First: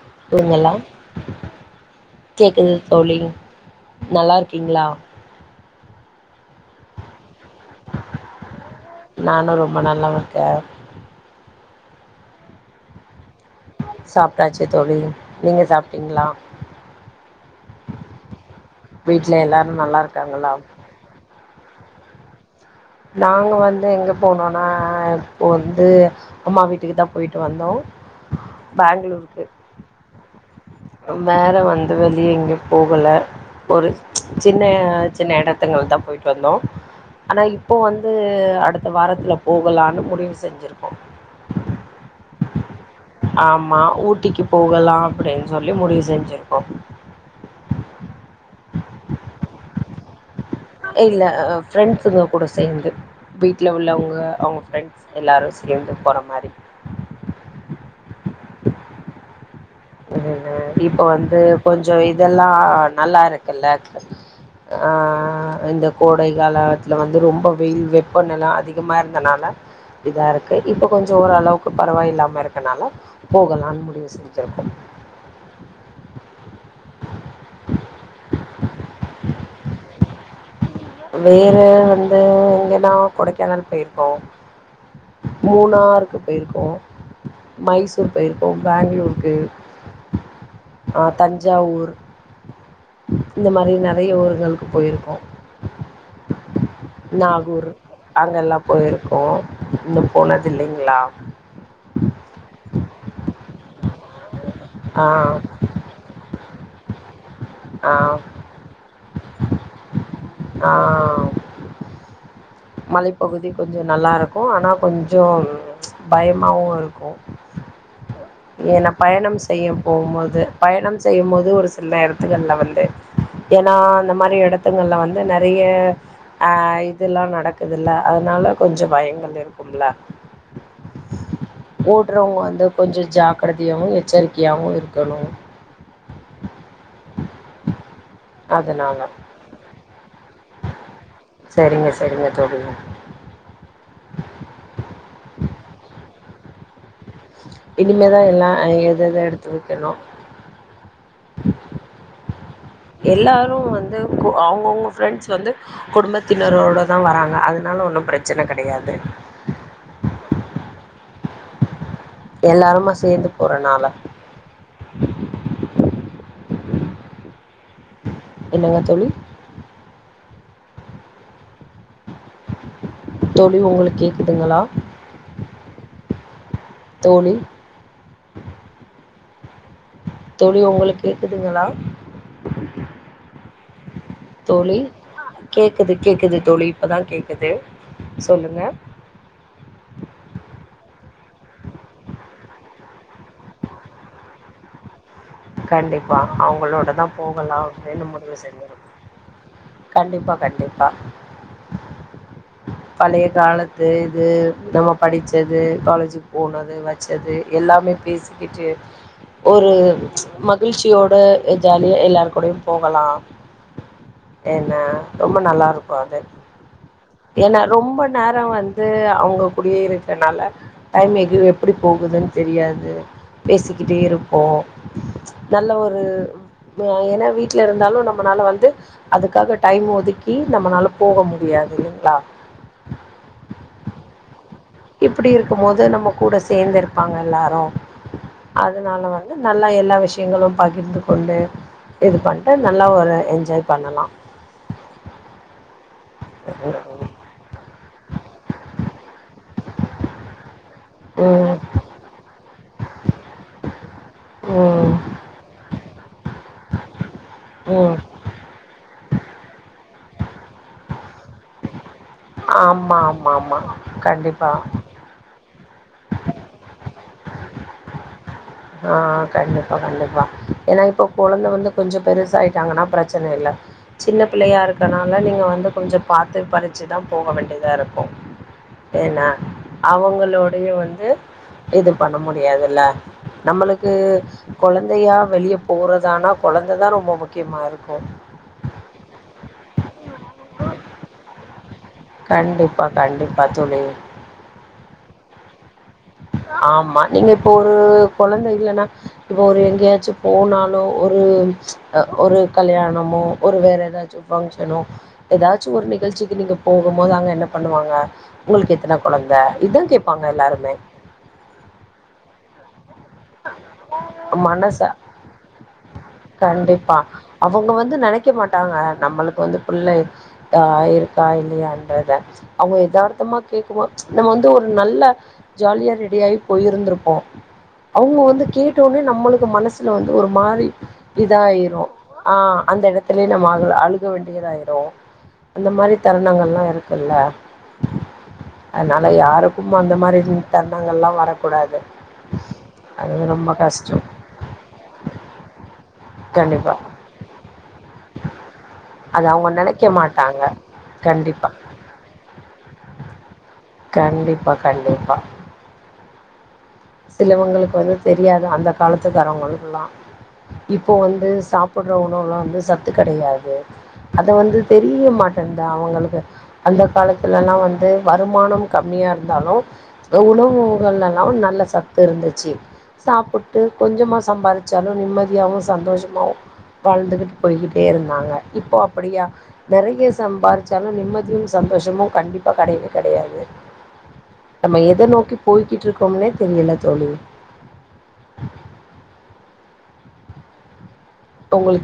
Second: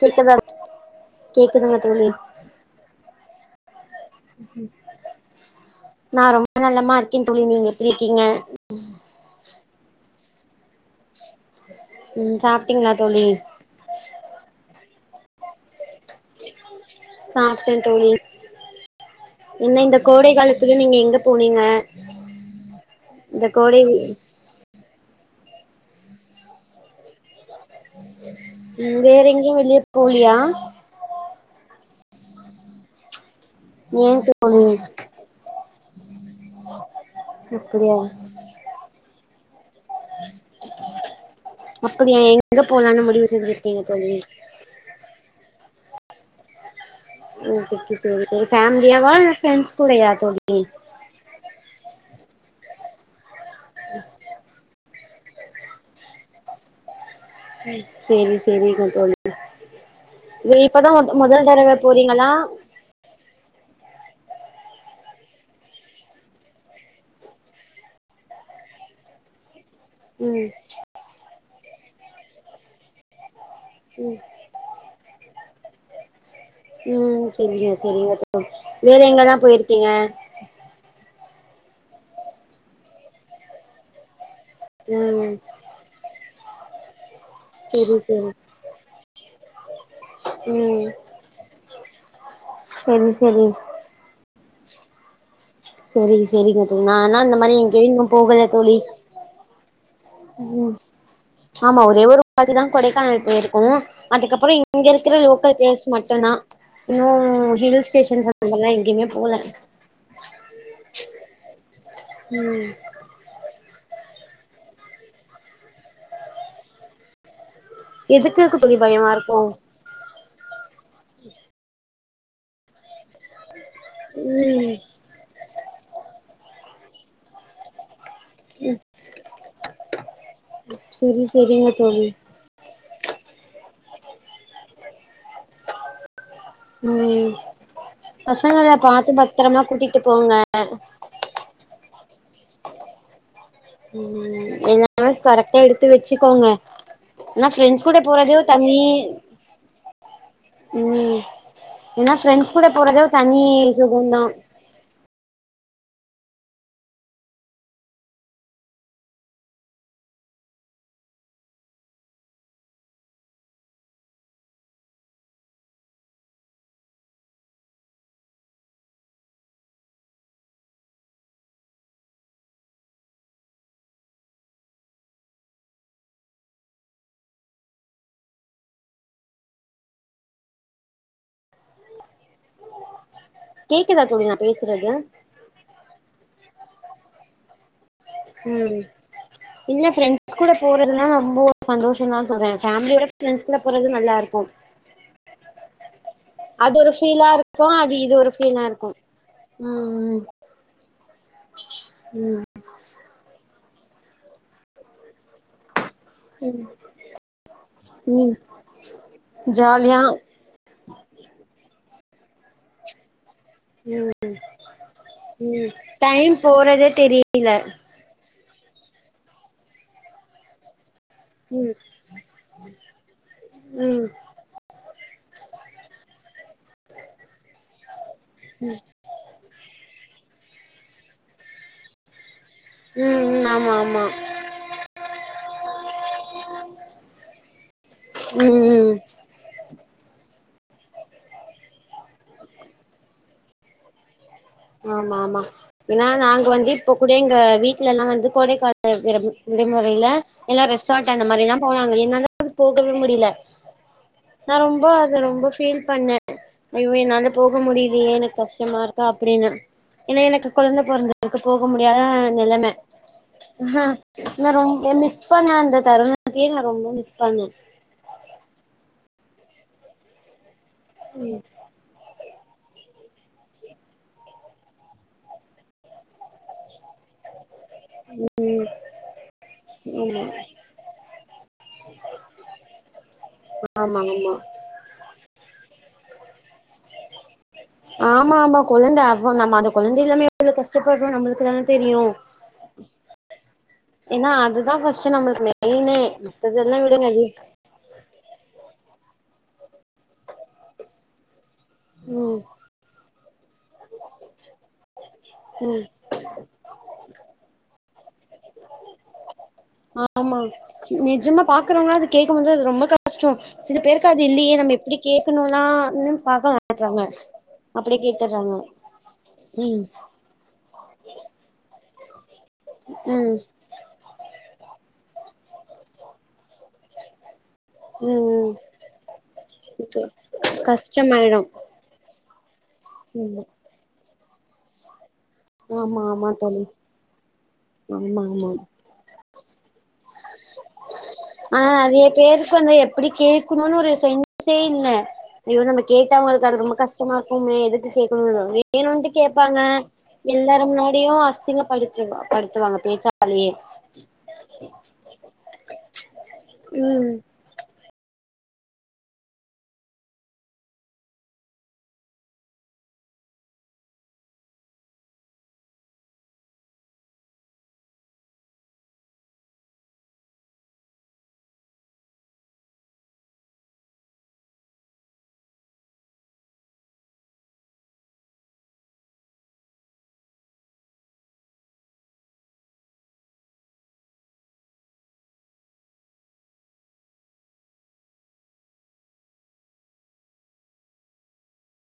கேக்குதா புள்ளைங்கல்லா கேக்குதுங்க தோழி கேக்குது தோழி நல்லாருக்கீங்களா நா ரொம்ப நலமா இருக்கே தோழி நீங்க எப்படி இருக்கீங்க நானு ரொம்ப நல்லவு இருக்கே ம் சாப்ட்டீங்களா தோழி சாப்பிட்டாச்சு தோழி நீங்க சாப்பிட்டீங்களா சாப்பிட்டே தோழி வீட்ல எல்லாரு நீங்க இந்த நல்லா கோடை இருக்காங்களா காலத்துல நீங்க எங்கப் போனீங்க இந்த நாங்க கோடை வந்து எங்க ம் போனோனா இப்போ வந்து அம்மா வீட்டுக்கு தா போயிட்டு வந்தோ ம் வேறங்கயு வெளிய போலியா ம் வேற வந்து வெளிய எங்க போகல ஒரு ஏ ம்ச் தோழி சின்ன சின்ன எடத் துங்கள் தா போயிட்டு வந்தோ ஆனா இப்போ அப்டியா வந்து அடுத்த வாரத்துலப் போகலானு முடிவு செஞ்சிருக் அப்படியா எங்க போலான்னு முடிவு செஞ்சிருக்கீங்க தோழி போகலா அப்படின்னு சொல்லி முடிவு செஞ்சிருக்கோ ம் திக்கி செரி செரி ஃபேமிலியாவா இல்ல ஃப்ரெண்ட்ஸ் கூடயா தோழி இல்ல ஆ ஃப்ரெண்ட்ஸ்ஸுங்க கூட சேந்து வீட்ல உள்ளவங்க அவங்க ஃப்ரெண்ட் எல்லாரு சேந்து போற மாரி செரி செரிங்க தோழி [unintelligible] வ இப்பதா இப்ப வந்து மொதல் தடவ கொஞ்சோ போறீங்களா இதெல்லா நல்லாருக்குல்ல [inaudible] ஆ இந்த கோடை காலத்துல வந்து ரொம்ப வெயில் வெப்பநில அதிக் கமா இருந்தனால ம் இதாருக்கு இப்ப கொஞ்சோ ஓரளவுக்கு பரவாயில்லாம இருக்கனால போகலான் முடிவு ம் செஞ்சிருக்கோ ம் செரிங்க செரிங்க தோழி வேற எங்கலா போயிருக்கீங்க வேற வந்து எங்கனா கொடைக்கானல் போயிருக்கோ ம் மூனாருக்கு போயிருக்கோ செரி மைசூர் செரி போயிருக்கோ பேங்ளூருக்கு ம் ஆ தஞ்சாவூர் செரி செரி இந்த மாரி நெறைய ஊர்களுக் போயிருக்கோ செரி செரிங்க தோழி நானா இந்த மாரி நாகூர் எங்கயு இன்னு போகல அங்கல்லா தோழி போயிருக்கோ இன்னு ம் போனதுல்லைங்ளா ஆமா ஒரே ஒரு வாட்டிதா கொடைக்கானல் போயிருக்கோ அதுக்கப்புறோ இங்க இருக்கிற லோக்கல் ப்ளேஸ் மட் டனா இன்னு ஹில் ஸ்டேஷன்ஸ் [inaudible] எங்கயுமே போல ஆம் ம் மலைப்பகுதி கொஞ்ச நல்லாருக்கு ஆனா கொஞ்சோ ம்ச் பயமாவு இருக்கு எதுக்கு தோழி ஏன பயமா பயணம் இருக்கு செய்ய போவும்போது பயணம் செய்யும் மோது ஒரு சில எடத்துகள்ல வந்து ஏன்னா அந்த மாரி ம் எடத்துங்கள்ல வந் து நறைய ஆ இதுல்லா நடக்குதுல்ல அதனால கொஞ்ச பயங்கள் இருக் குமுல்ல செரி செரிங்க தோழி ஓட்றவுங்க வந்து கொஞ்ச ஜாக்கிரதையாவு எச்சரிக்கையாவு இருக்கணு ம் பசங்கள அதனால பாத்து பத்ரமா கூட்டிகிட்டு போங்க செரிங்க செரிங்க தோழி ம் எல்லாமே கரெக்டா எடுத்து வெச்சுக்கோங்க ஏனா ப்ஃரெண்ட்ஸ் கூட இனிமேதா போரதே எல்லா தனி எத எத எடுத்து வைக்கணு ம் ஏனா ப்ஃரெண்ட்ஸ் கூட போறதே ஒரு தனி எல்லாரு சுகந்தா குடும்பத்தினரோடதா வராங்க அதனால ஒன்னு பிரச்சன கடையாது எல்லாருமா சேந்து போறனால என்னவா தோழி தோழி உங்ளுக்கு கேக்குதுங்களா தோழி தோழி உங்களுக்கு கேக்குதுங்களா கேக்குதா தோழி நா பேசுறது கேக்குது கேக்குது தோழி இப்பதா கேக்குது சொல்லுங்க ம் இல்ல ஃப்ரெண்ட்ஸ் கூட போறதுனா ரொம்போ சந்தோஷந்தா சொல்ற ஃபேமிலியோட ஃப்ரெண்ட்ஸ் கூட போறது நல்லா இருக்கு கண்டிப்பா அது ஒரு அவுங்களோட தா ஃபீலா போகலா இருக்கு அது அப்டினு இது ஒரு முடிவு ஃபீலா செஞ்சிருக் இருக்கு கண்டிப்பா கண்டிப்பா ம் பழைய காலத்து இது நம்ம படிச்சது காலேஜு போனது வச்சது எல்லாமே ம் பேசிக்கிட்டு ஒரு ஜாலியா மகிழ்ச்சியோட ஜாலியா எல்லாருக்கூடயு போகலா ம் ஏனா ரொம்ப நல்லா இருக்கு அது டைம் போறதே தெரியல ஏனா ரொம்ப நேரோ வந்து அவுங்க கூடியே இருக்கனால டைம் எ லீவு எப்டி ம் போகுதுன் தெரியாது பேசிக்கிட்டே ம் இரு ப்போ நல்ல ஒரு ஏனா வீட்ல இருந்தாலு நம்பனால வந்து அதுக்காக டைம் ஒதுக்கி நம்மனால போக முடியாது இல்லிங்ளா ம் ம் ஆமா ஆமா இப்டி இருக்கும் போது நம்ம கூட சேந்துருப்பாங்க எல்லாரு ம் ம் அதனால வந்து நல்லா எல்லா விஷயங்களு பாகிர்ந்து கொண்டு இது பண்ட்டு நல்லா ஒரு என்ஜாய் பண்ணலா ஆமா ஆமா ஏனா நாங்க வந்து இப்ப கூட எங்க வீட் லல்லா வந்து கோடைக்கால விட விடுமுறையில எல்லா ரெசார்ட் அந்த ம். மாரில்லா போவாங்க என்னால போகவே முடியல நா ரொம்ப ம். அத ரொம்ப ஃபீல் பண்ண ஐயோ என்னால போக ம். முடியிலயே எனக் கஷ்டமா இருக் கு அப்டின்னு ஏனா எனக்கு கொழந்த பொறந்திற்கு போக முடியாதா நெலம ஆமா, ஆமா, ஆமா. கண்டிப்பா. நா ரொம்ப மிஸ் இப்ப நா அந்த தருணத்தையே நா ரொம்ப மிஸ் பண்ண ஆ கண்டிப்பா கண்டிப்பா ஏனா இப்ப கொழந்த வந்து கொஞ்சோ பெருசா ஆயிட்டாங்கன்னா பிரச்சன இல்ல சின்ன பிள்ளையா இருக்கனால நீங்க வந்து கொஞ்சோ பாத்து பறிச்சு தா போக வேண்டியதா இருக்கு என்ன அவங்களோ வெளிய வந்து இது பண்ண முடியாதுல்ல நம்மளுக்கு ஆமா ஆமா கொழந்தையா வெளிய போறதனா கொழந்த தா ரொம்ப முக் ஆமா ஆமா கொழந்த அப்ப நம்ம அந்த கொழந்த இல்லாம எவ்ளோ கஷ்டப்பட்றோ நம்ளுக்கு தான தெரியு கண்டிப்பா கண்டிப்பா தோழி ஏனா அதுதா ஃபஸ்டு நம்ளுக்கு மெயினே மத்ததெல்லா ஆமா விடுங்க நீங்க வீட் இப்போ உ கொழந்த இல்லனா இப்போ ஒரு எங்கயாச்சு போனாலோ ஒரு அ ஒரு ம் கல்யாணமோ ஒரு வேற ஏதாச்சு ஃபங்ஷனோ ஏதாச்சு ஒரு நிகழ்ச்சிக்கு நீங்க போகும் போது அங்க என்ன பண்ணுவாங்க உங்ளுக்கு எத்தன கொழந்த இதா ஆமா நெஜமா பாக்குறவங்களா அது கேக்கும்போது அது ரொம்ப க கஷ்டோ சில பேருக்கு அது இல்லயே நம்ம மனசு எப்டி கேக்ணுலா இன்னு கண்டிப்பா பாக்கமாட்றாங்க அவங்க வந்து நெனைக்க மாட்டாங்க நம்மளுக்கு வந்து ம் புள்ள ஆ இருக்கா இல்லையான்றத அவங்க எதார்த்தமா ம் கேக்கும்போ நம்ம வந்து ஒரு நல்ல ஜாலியா ரெடியாகி போய் இருந்திருப்போ அவுங்க வந்து ம் கேட்டோனே நம்மளுக்கு மனசில வந்து ஒரு மாரி கஷ்டமாயிடு இதாயிரு ஆ அந்த இடத்துலே ம் நம்ம அழுவ அழுக வேண்டியதாயிரு அந்த மாரி ஆமா ஆமா தருணங்கள்லா தோழி இருக்குல்ல ஆமா ஆமா அனால யாருக்கும் அந்த மாரி தருணங்கள்லா ஆனா வரக்கூடாது நெறைய பேருக்கு அந்த எப்டி அது ரொம்ப கேக்கணுனு ஒரு கஷ்டோ சென்சே இல்ல ஐயோ நம்ம கேட்டா அவங்களுக்கு அது கண்டிப்பா ரொம்ப கஷ்டமா இருக்குமே எதுக்கு கேக்குணுனு இல்ல வேணுண்டு அது அவங்க கேப்பாங்க நெனைக்க மாட்டாங்க எல்லாரு முன்னாடியு கண்டிப்பா அசிங்க படுத்துவா படுத்துவாங்க பேச்சாலேயே கண்டிப்பா கண்டிப்பா ம் சிலவங்களுக்கு வந்து தெரியாது அந்த காலத்துக்காரவங்களுக்குலா இப்போ வந்து சாப்புட்ற உணவுல வந்து சத்து கெடயாது அது வந்து தெரிய மாட்டேனுது அவங்களுக்கு அந்த காலத்துலல்லா வந்து வருமானம் கம்மியா இருந்தாலு ஏதோ உணவுகள்லலா நல்ல சத்து இருந்துச்சு சாப்பிட்டு கொஞ்சமா சம்பாதிச்சாலு நிம்மதியாவு சந்தோஷமாவு வாழ்ந்துகிட் போய்கிட்டே இருந்தாங்க இப்போ அப்படியா நெறைய சம்பாரிச்சாலு நிம்மதியு சந்தோஷமு கண்டிப்பா கெடயவே கெடையாது நம்ம எத நோக்கி போய்கிட் இருக்கோம்னே தெரியல தோழி உங்களுக்கே